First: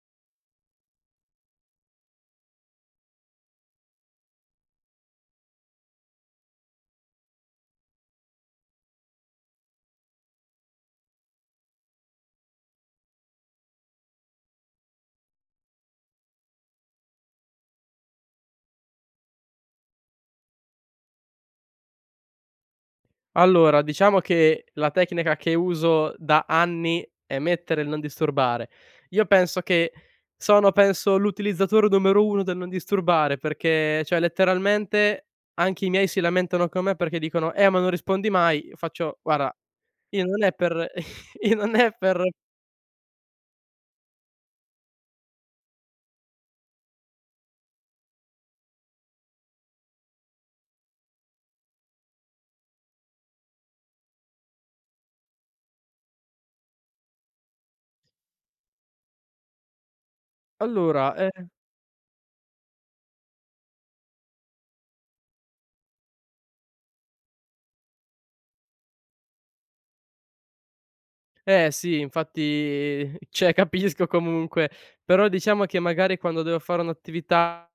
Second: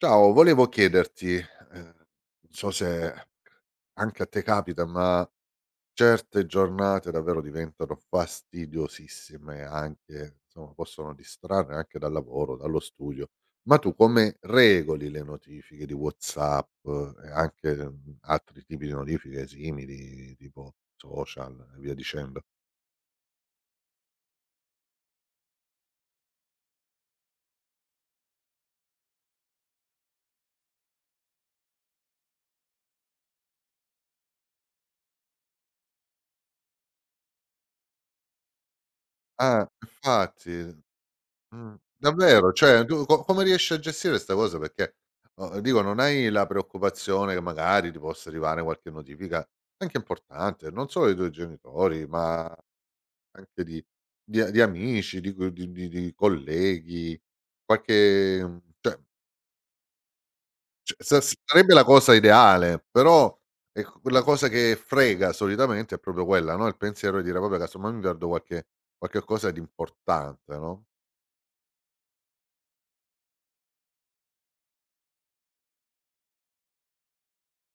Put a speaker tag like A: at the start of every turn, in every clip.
A: Ciao, volevo chiederti, non so se anche a te capita, ma certe giornate davvero diventano fastidiosissime anche, insomma, possono distrarre anche dal lavoro, dallo studio. Ma tu come regoli le notifiche di WhatsApp e anche, altri tipi di notifiche simili, tipo social e via dicendo?
B: Allora, diciamo che la tecnica che uso da anni è mettere il non disturbare. Io penso che sono penso l'utilizzatore numero 1 del non disturbare, perché cioè letteralmente anche i miei si lamentano con me perché dicono: ma non rispondi mai." Faccio: "Guarda,
A: Ah,
B: io non
A: infatti.
B: è per io non è per"
A: Davvero, cioè tu co come riesci a gestire 'sta cosa? Perché, dico non hai la preoccupazione che magari ti possa arrivare qualche notifica anche importante, non solo dei tuoi genitori, ma anche di amici, di co di colleghi, qualche cioè c
B: allora,
A: sa
B: ehm
A: sarebbe la cosa ideale, però ecco quella cosa che frega solitamente è proprio quella, no, il pensiero di dire: "Vabbè, casomai mi perdo qualche cosa di importante", no?
B: Eh sì, infatti cioè capisco comunque, però diciamo che magari quando devo fare un'attività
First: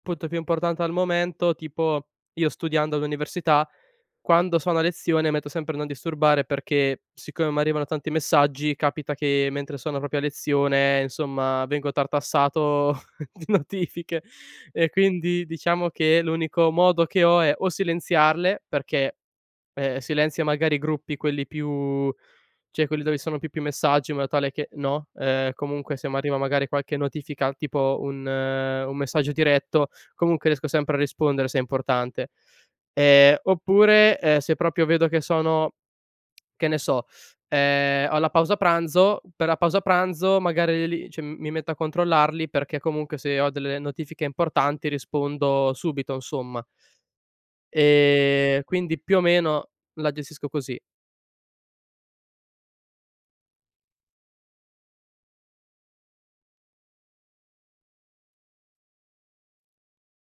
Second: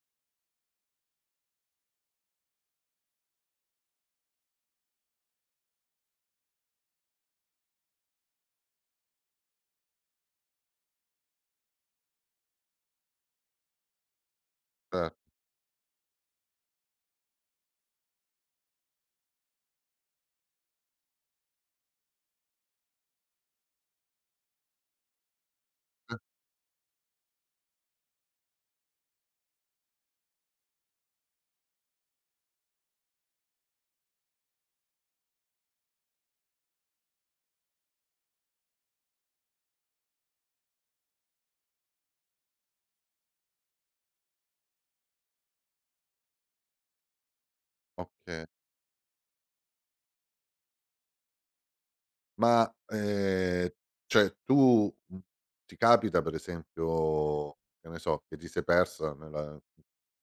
B: appunto più importante al momento, tipo io studiando all'università, quando sono a lezione metto sempre non disturbare perché siccome mi arrivano tanti messaggi, capita che mentre sono proprio a lezione, insomma, vengo tartassato di notifiche. E
A: Eh,
B: quindi diciamo che l'unico modo che ho è o silenziarle perché silenzia magari i gruppi quelli più cioè quelli dove ci sono più messaggi in modo tale che no, comunque se m'arriva magari qualche notifica tipo un messaggio diretto, comunque riesco sempre a rispondere se è importante. Oppure, se proprio vedo che sono che ne so, ho la pausa pranzo, per la pausa pranzo magari lì cioè mi metto a controllarli perché comunque se ho delle notifiche importanti rispondo subito insomma.
A: okay.
B: Quindi più o meno la gestisco così.
A: Ma, cioè tu ti capita per esempio, che ne so, che ti sei persa nella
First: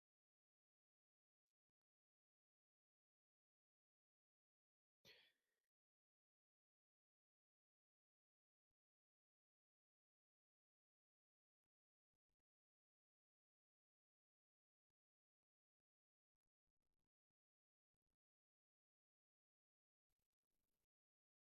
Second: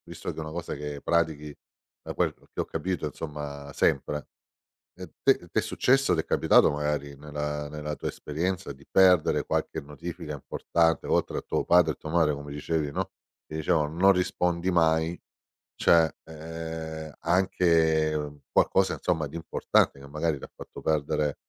A: visto che è una cosa che pratichi, da quel che ho capito insomma sempre, te t'è successo, t'è capitato magari nella tua esperienza di perdere qualche notifica importante, oltre a tuo padre e tua madre come dicevi, no, che dicevano: "Non rispondi mai". Cioè, anche, qualcosa insomma di importante che magari ti ha fatto perdere,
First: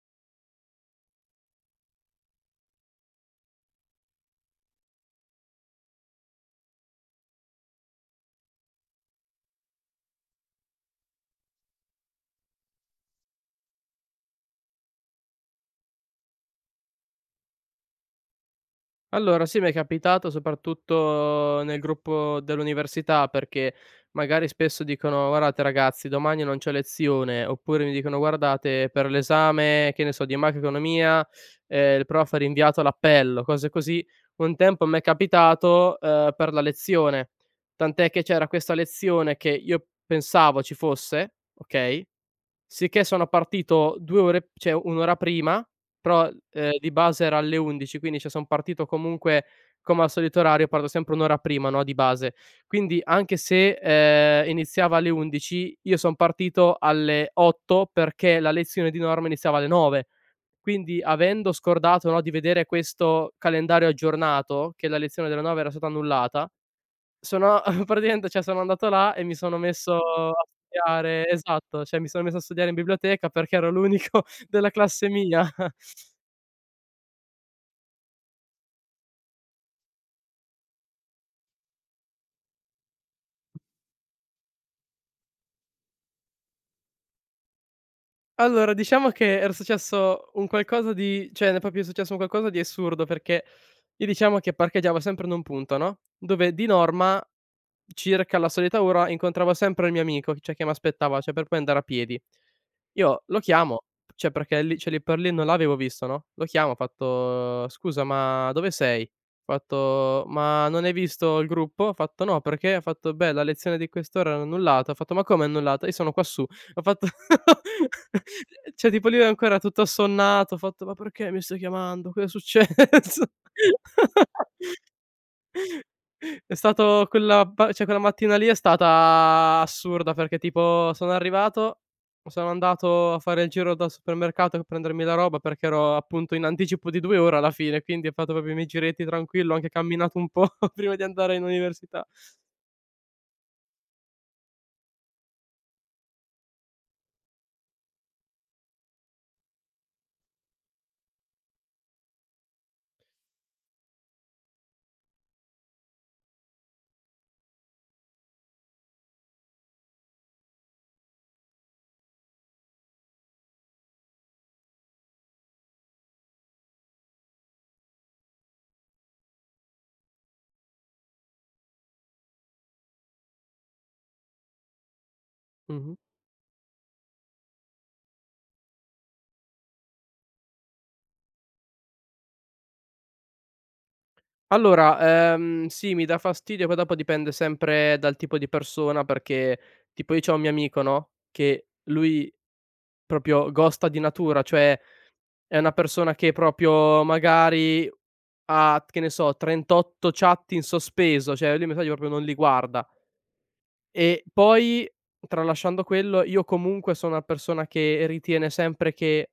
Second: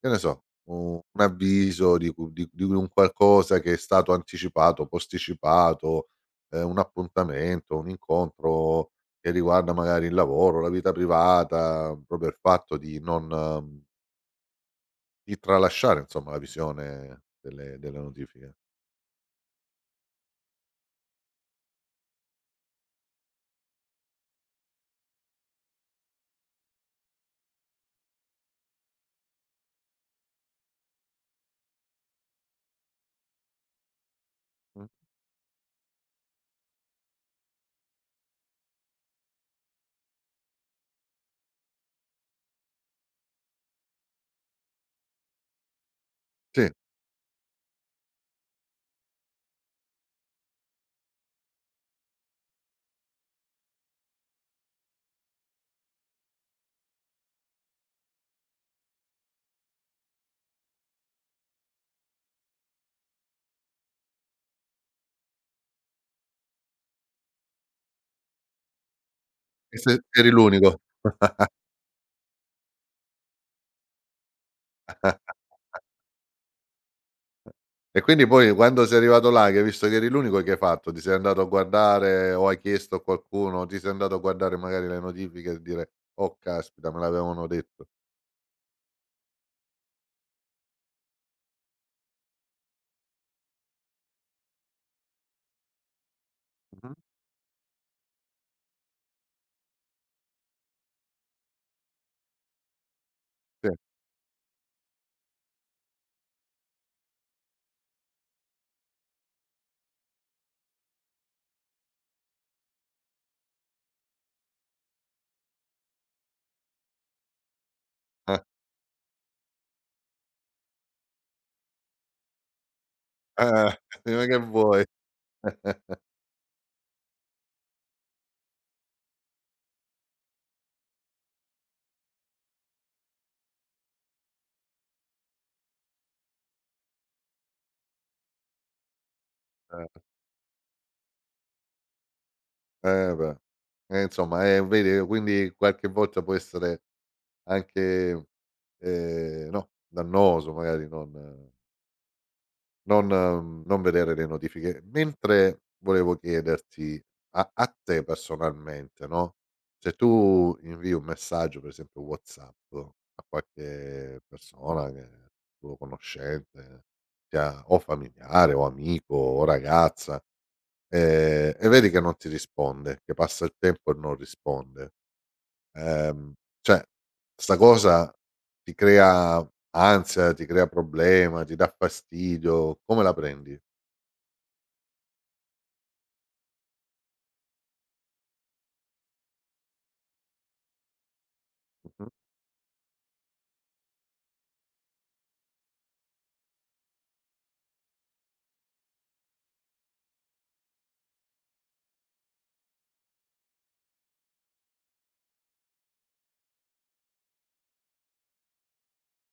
A: che ne so, u un avviso di cu di un qualcosa che è stato anticipato, posticipato, un appuntamento, un incontro che riguarda magari il lavoro, la vita privata, proprio il fatto di non di tralasciare insomma la visione delle notifiche.
B: Allora sì, mi è capitato soprattutto nel gruppo dell'università, perché magari spesso dicono: "Guardate ragazzi domani non c'è lezione", oppure mi dicono: "Guardate per l'esame", che ne so, di macroeconomia, "il prof ha rinviato l'appello", cose così. Un
A: Mh,
B: tempo m'è capitato, per la lezione, tant'è che c'era questa lezione che io pensavo ci fosse, okay? Sicché sono partito 2 ore cioè 1 ora prima, però,
A: sì,
B: di base era alle 11, quindi cioè son partito comunque come al solito orario, parto sempre 1 ora prima, no, di base. Quindi anche se, iniziava alle 11, io son partito alle 8 perché la lezione di norma iniziava alle 9. Quindi avendo scordato, no, di vedere questo calendario aggiornato, che la lezione delle 9 era stata annullata, sono praticamente cioè sono andato là e mi sono
A: e
B: messo
A: se eri
B: a
A: l'unico.
B: studiare. Esatto, cioè mi sono messo a studiare in biblioteca perché ero l'unico della classe mia.
A: E quindi poi quando sei arrivato là, che hai visto che eri l'unico, che hai fatto? Ti sei andato a guardare o hai chiesto a qualcuno, ti sei andato a guardare magari le notifiche e dire: "Oh caspita me l'avevano detto".
B: Allora, diciamo che era successo un qualcosa di cioè, n proprio è successo un qualcosa di assurdo, perché io diciamo che parcheggiavo sempre in un punto, no, dove di
A: Mh-mh.
B: norma, circa la solita ora, incontravo sempre il mio amico, cioè che m'aspettava, cioè per poi andare a piedi. Io lo
A: Sì,
B: chiamo, cioè perché lì cioè lì per lì non l'avevo visto, no, lo chiamo, ho fatto: "Scusa, ma dove sei?" Ho fatto: "Ma non hai visto il gruppo?" Ha fatto: "No, perché?" Ho fatto: "Beh, la lezione di quest'ora l'hanno annullata." Ho fatto: "Ma come annullata? Io sono quassù." Ho fatto
A: eh,
B: cioè tipo lui ancora tutto assonnato, ho fatto: "Ma perché mi stai chiamando? Cosa è successo?"
A: eh, ma che vuoi?
B: È stato quella pa cioè quella mattina lì è stata assurda, perché tipo sono arrivato, sono andato a fare il giro dal supermercato per prendermi la roba, perché ero appunto in anticipo di 2 ore alla fine, quindi ho fatto proprio i miei giretti tranquillo, ho anche
A: Eh,
B: camminato un po' prima di andare in università.
A: eh beh. Insomma, vedi quindi qualche volta può essere anche, no, dannoso magari non non vedere le notifiche. Mentre volevo chiederti a te personalmente, no, se tu invii un messaggio, per esempio WhatsApp, a qualche persona che tuo conoscente, sia o familiare o amico o ragazza, e vedi che non ti risponde, che passa il tempo e non risponde,
B: Mh-mh.
A: ehm, cioè 'sta cosa ti crea ansia, ti crea problema, ti dà fastidio, come la prendi?
B: Allora, sì, mi dà fastidio, poi dopo dipende sempre dal tipo di persona perché tipo io c'ho un mio amico, no, che
A: Mh.
B: lui proprio ghosta di natura, cioè è una persona che proprio magari ha, che ne so, 38 chat in sospeso, cioè lui i messaggi proprio non li guarda. E poi, tralasciando quello, io comunque sono una persona che ritiene sempre che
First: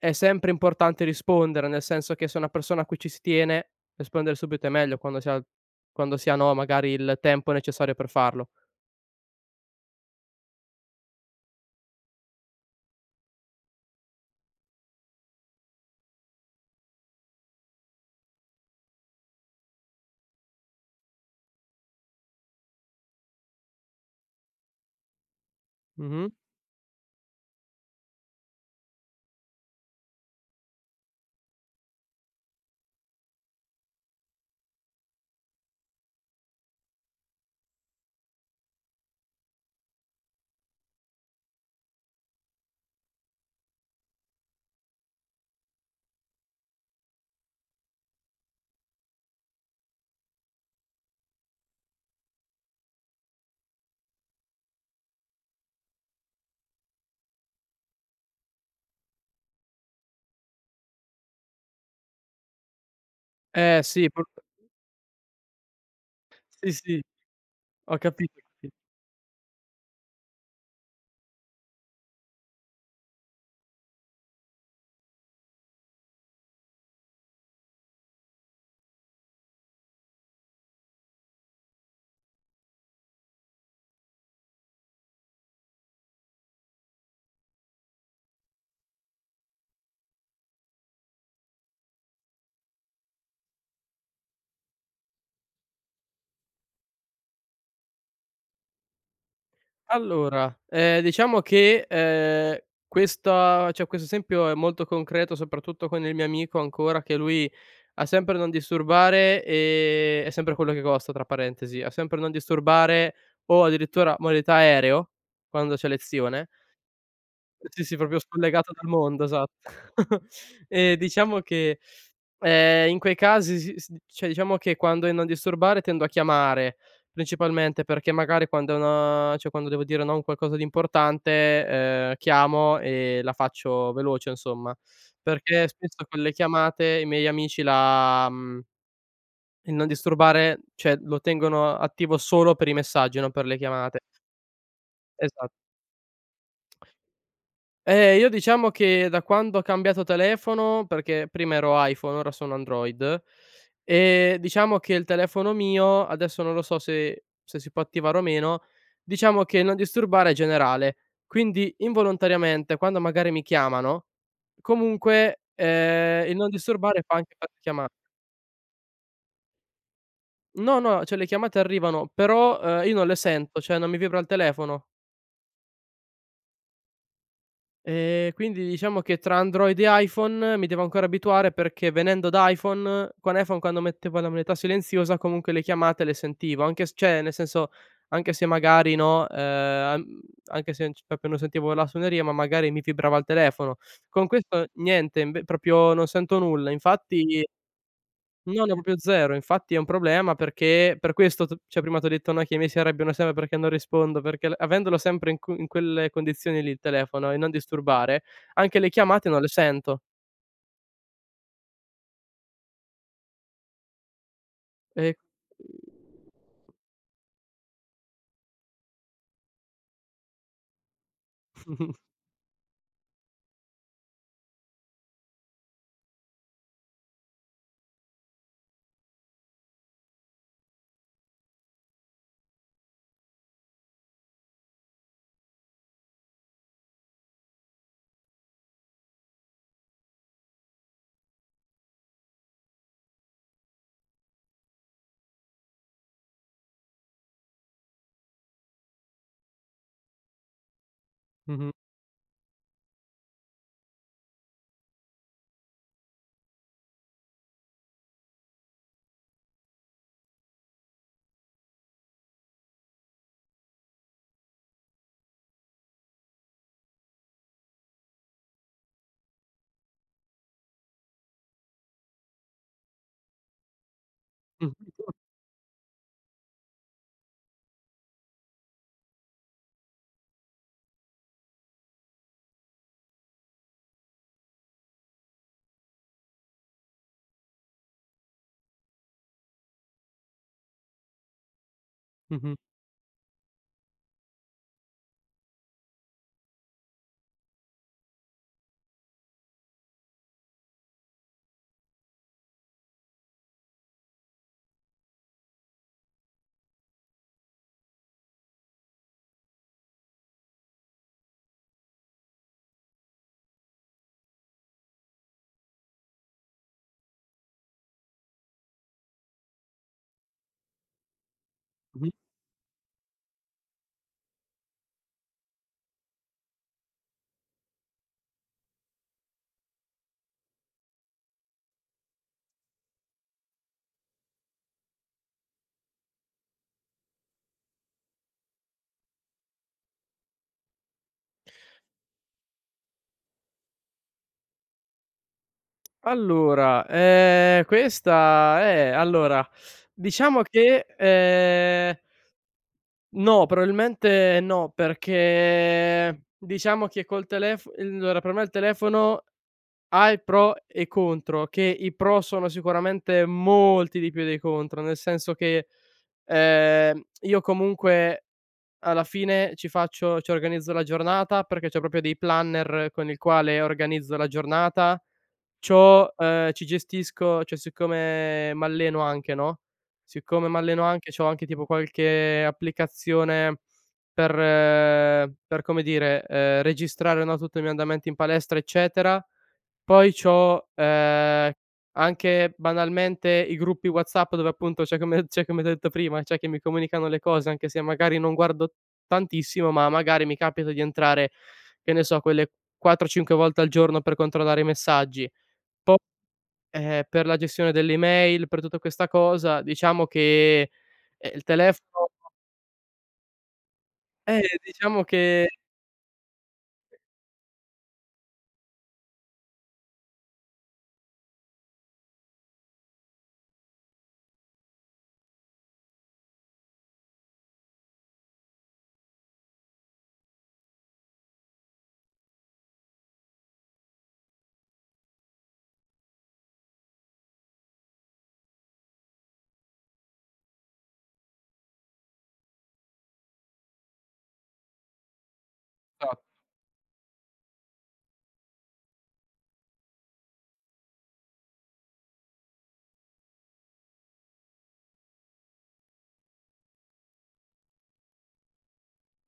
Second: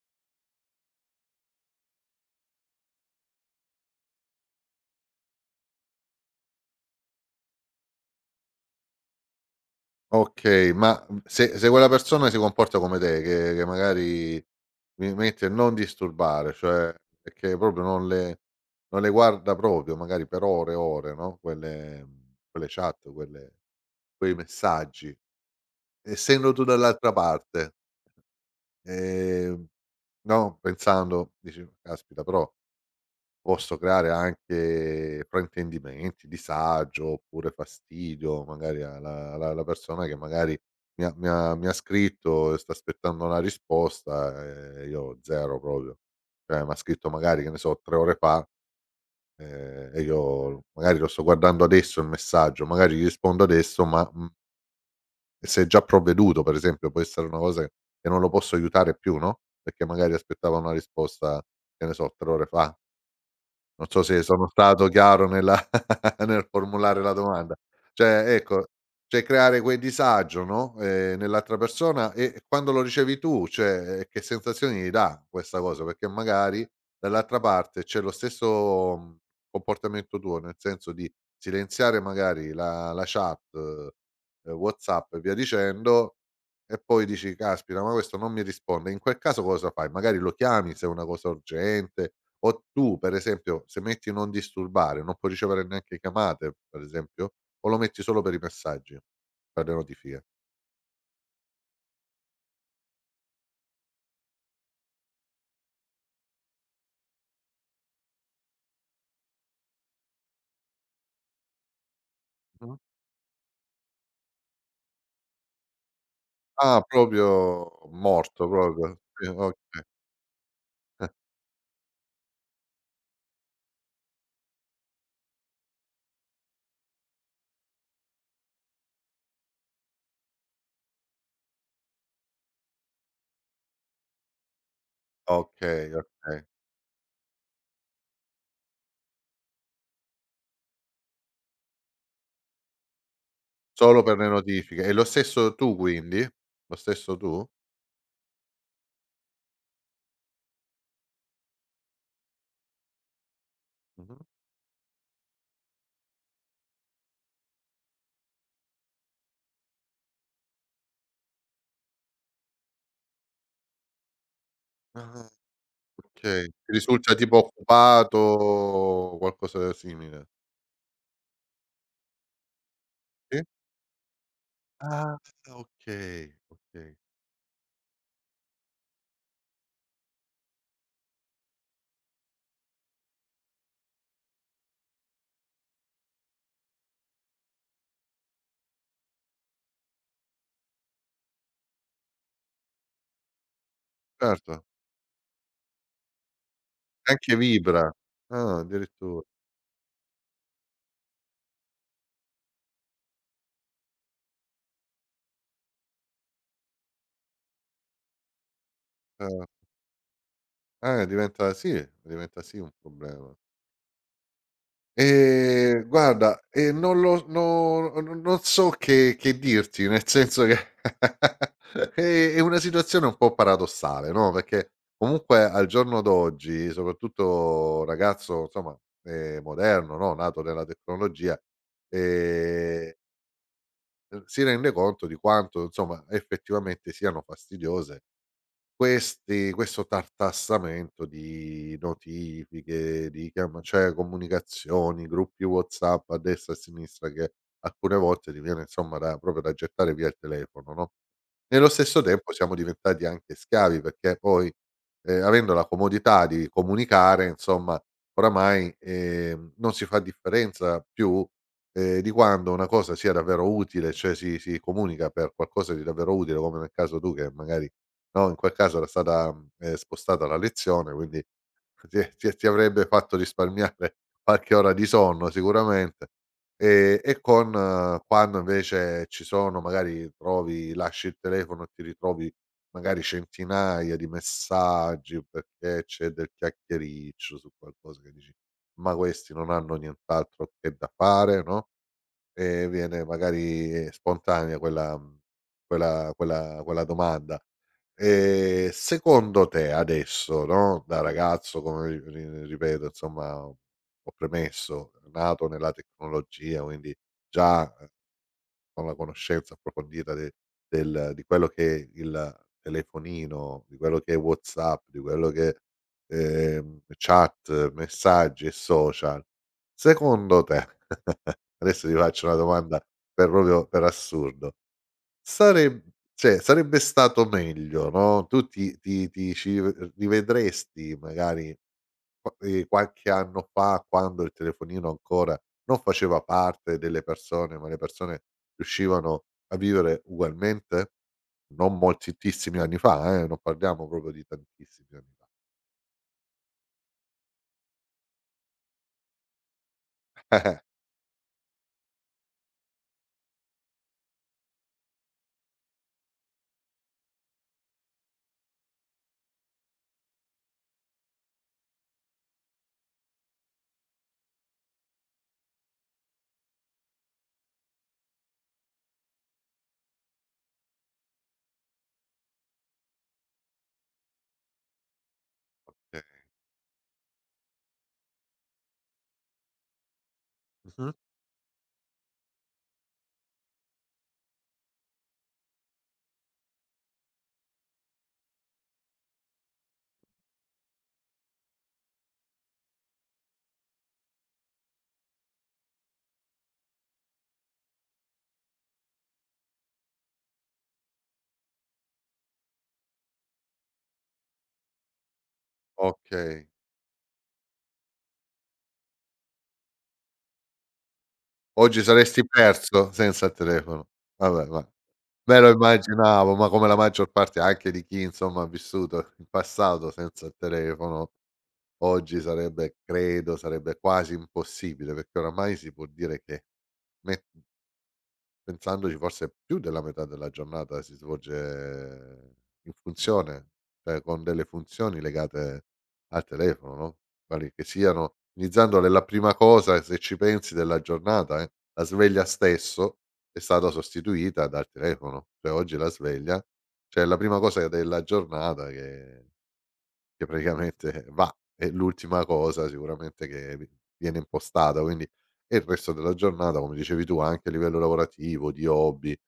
B: è sempre importante rispondere, nel senso che se una persona a cui ci si tiene, rispondere subito è meglio quando si ha, no, magari il tempo necessario per farlo.
A: Okay, ma, se quella persona si comporta come te, che magari mi metti a non disturbare, cioè perché proprio non le guarda proprio, magari per ore e ore, no, quelle quelle chat, quelle quei messaggi.
B: Mh-mh.
A: Essendo tu dall'altra parte, ehm, no, pensando dici: "Caspita, però posso creare anche fraintendimenti, disagio oppure fastidio magari alla persona che magari mi ha scritto e sta aspettando una risposta e io 0 proprio." Cioè m'ha scritto magari, che ne so, 3 ore fa, e io magari lo sto guardando adesso il messaggio, magari gli rispondo adesso ma, se è già provveduto per esempio, può essere una cosa che non lo posso aiutare più, no, perché magari aspettava una risposta, che ne so, 3 ore fa.
B: Eh
A: Non so
B: sì,
A: se
B: pur.
A: sono stato chiaro nella nel
B: Sì,
A: formulare
B: sì,
A: la domanda.
B: ho capito,
A: Cioè, ecco,
B: sì.
A: cioè creare quel disagio, no, nell'altra persona e quando lo ricevi tu, cioè, che sensazioni gli dà questa cosa? Perché magari dall'altra parte c'è lo stesso, comportamento tuo, nel senso di silenziare magari la chat, WhatsApp e via dicendo, e poi dici: "Caspita, ma questo non mi risponde." In quel caso cosa fai? Magari lo chiami se è una cosa urgente o tu per esempio se metti non disturbare, non puoi ricevere neanche chiamate per esempio, o lo metti solo per i messaggi, per le notifiche?
B: Allora, diciamo che, questa cioè questo esempio è molto concreto, soprattutto con il mio amico ancora, che lui ha sempre non disturbare, è sempre quello che costa tra parentesi, ha sempre non
A: Mh-mh.
B: disturbare o addirittura modalità aereo, quando c'è lezione.
A: Ah proprio
B: Sì, sì, proprio
A: morto
B: scollegata dal
A: proprio,
B: mondo,
A: sì
B: esatto.
A: okay.
B: E
A: Eh,
B: diciamo che, in quei casi si s cioè diciamo che quando è non disturbare tendo a chiamare, principalmente perché magari quando è una cioè quando devo dire no a un qualcosa di importante, chiamo e la faccio veloce insomma, perché
A: okay,
B: spesso con le
A: okay.
B: chiamate i miei amici la mhmm, il non disturbare, cioè lo tengono attivo solo per i messaggi, non per le chiamate.
A: Solo per le notifiche. E lo stesso
B: Esatto.
A: tu quindi? Lo stesso tu?
B: Io diciamo che da quando ho cambiato telefono, perché prima ero iPhone, ora sono Android,
A: Mh-mh.
B: e diciamo che il telefono mio, adesso non lo so se se si può attivare o meno, diciamo che non disturbare è generale. Quindi involontariamente quando magari mi chiamano,
A: Ah
B: comunque, il
A: okay,
B: non
A: ti
B: disturbare fa
A: risulta
B: anche
A: tipo
B: per chiama.
A: occupato o qualcosa del simile?
B: No, no, cioè le chiamate arrivano, però, io non le
A: Sì?
B: sento, cioè non mi vibra il telefono.
A: Ah okay, okay.
B: Quindi diciamo che tra Android e iPhone mi devo ancora abituare perché venendo da iPhone con iPhone quando mettevo la modalità silenziosa comunque le chiamate le sentivo, anche s cioè nel senso, anche se magari no, anche se c proprio non sentivo la suoneria, ma magari mi vibrava il telefono. Con
A: Certo,
B: questo niente, inve proprio non sento nulla.
A: anche
B: Infatti.
A: vibra. Ah
B: No, no, proprio
A: addirittura,
B: 0. Infatti è un problema perché per questo t cioè prima t'ho detto, no, che i miei si arrabbiano sempre perché non rispondo, perché l avendolo sempre in cu in quelle condizioni lì il telefono e non disturbare, anche le chiamate non
A: cer
B: le sento.
A: eh, diventa sì un problema.
B: E.
A: Guarda, non lo no no non so che dirti, nel senso che è una situazione un po' paradossale, no, perché comunque al giorno d'oggi, soprattutto ragazzo insomma, moderno, no, nato nella tecnologia, ehm, si rende conto di quanto, insomma, effettivamente siano fastidiose questi questo tartassamento di notifiche, di chiama cioè comunicazioni, gruppi WhatsApp a destra e a sinistra che alcune volte ti viene insomma da proprio da gettare via il telefono, no, nello
B: Mh-mh,
A: stesso tempo siamo diventati anche schiavi perché poi, avendo la comodità di comunicare insomma oramai, non si fa differenza più, di quando una cosa sia davvero utile, cioè si comunica per qualcosa di davvero utile, come nel caso tu che magari no, in quel caso era stata, spostata la lezione, quindi ti avrebbe fatto risparmiare qualche
B: mh,
A: ora di sonno sicuramente, e con quando invece ci sono magari trovi lasci il telefono e ti ritrovi magari centinaia di messaggi perché c'è del chiacchiericcio su qualcosa che dici: "Ma questi non hanno nient'altro che da fare", no?
B: mh-mh,
A: E viene magari spontanea quella quella domanda. Secondo te adesso, no, da ragazzo come ri ri ripeto insomma, ho premesso, nato nella tecnologia, quindi già con la conoscenza approfondita de del di quello che è il telefonino, di quello che è WhatsApp, di quello che, è chat, messaggi e social, secondo te adesso ti
B: mh-mh.
A: faccio una domanda per proprio per assurdo, sareb cioè sarebbe stato meglio, no, tu ti ti ti ci rivedresti magari qua qualche anno fa, quando il telefonino ancora non faceva parte delle persone, ma le persone riuscivano a vivere ugualmente, non moltissimi anni fa, non parliamo proprio di tantissimi anni fa.
B: Allora, questa allora, diciamo che, no, probabilmente no, perché diciamo che col telef allora per me il telefono ha i pro e i contro, che i pro sono sicuramente molti di più dei contro, nel senso che, io comunque alla fine ci faccio ci organizzo la giornata perché c'ho proprio dei planner con il quale organizzo la giornata.
A: Eh-eh.
B: C'ho ci gestisco cioè siccome m'alleno anche, no, siccome m'alleno
A: Mh-mh.
B: anche, c'ho anche tipo qualche applicazione per, come dire, registrare, no, tutto il mio andamento in palestra, eccetera. Poi c'ho, anche banalmente i gruppi WhatsApp dove appunto c'è come detto prima, c'è che mi comunicano le cose, anche se magari non guardo tantissimo, ma magari mi capita di entrare, che ne so, quelle 4, 5 volte al giorno per controllare i messaggi. Poi,
A: Okay.
B: per la gestione delle email, per tutta questa cosa, diciamo che, il
A: Oggi
B: telefono
A: saresti perso senza il telefono. Vabbè, ma
B: diciamo
A: me
B: che
A: lo immaginavo, ma come la maggior parte anche di chi, insomma, ha vissuto in passato senza il telefono, oggi sarebbe credo, sarebbe quasi impossibile, perché oramai si può dire che Me pensandoci forse più della metà della giornata si svolge in funzione, cioè con delle funzioni legate al telefono, no, quali che siano iniziando dalla prima cosa, se ci pensi, della giornata, la sveglia stesso è stata sostituita dal telefono, cioè oggi la
B: no,
A: sveglia, cioè è la prima cosa della giornata che praticamente va è l'ultima cosa sicuramente che vi viene impostata, quindi e il resto della giornata, come dicevi tu, anche a livello lavorativo, di hobby,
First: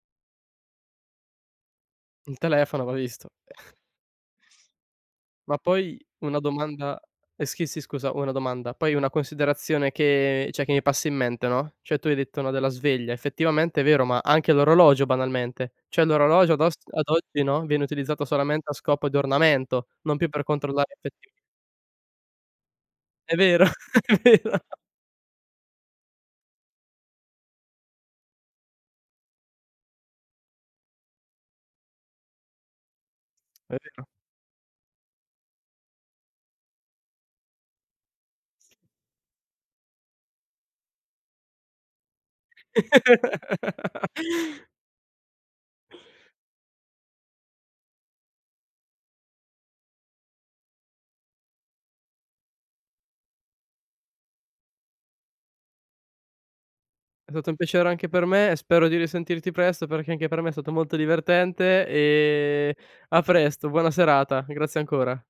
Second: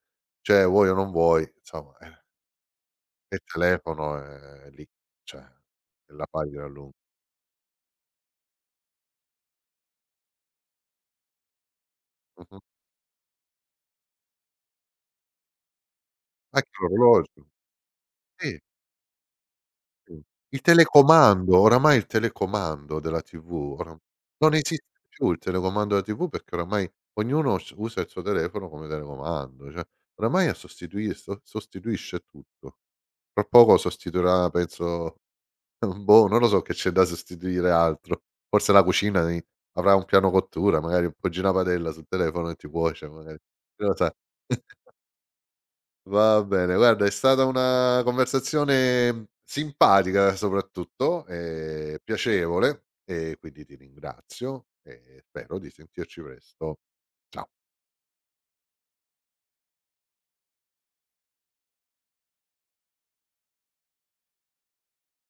A: cioè vuoi o non vuoi, insomma,
B: il telefono va visto.
A: il telefono è lì, cioè,
B: Ma poi
A: è la
B: una
A: pagina lunga.
B: domanda eh sì, sì scusa, una domanda, poi una considerazione che cioè che mi passa in mente, no, cioè tu hai detto, no,
A: Mh-mh.
B: della sveglia, effettivamente è vero, ma anche l'orologio banalmente, cioè l'orologio ad
A: Anche
B: os ad oggi,
A: l'orologio,
B: no, viene utilizzato
A: sì.
B: solamente a scopo di ornamento, non
A: Sì.
B: più per
A: Il
B: controllare effettiv
A: telecomando, oramai il telecomando della
B: è vero,
A: TV, ora
B: è
A: non
B: vero,
A: esiste più il telecomando della TV perché oramai ognuno s usa il suo telefono come telecomando, cioè oramai ha sostituisce tutto. Tra
B: è
A: poco
B: vero.
A: sostituirà penso, boh, non lo so che c'è da sostituire altro. Forse la cucina i avrà un piano cottura, magari appoggi una padella sul telefono e ti cuoce magari, chi lo sa. Va bene, guarda è stata una conversazione simpatica soprattutto, piacevole e quindi ti ringrazio e spero di sentirci presto.
B: È
A: Ciao.
B: stato un piacere anche per me e spero di risentirti presto, perché anche per me è stato molto divertente e a presto, buona serata, grazie ancora.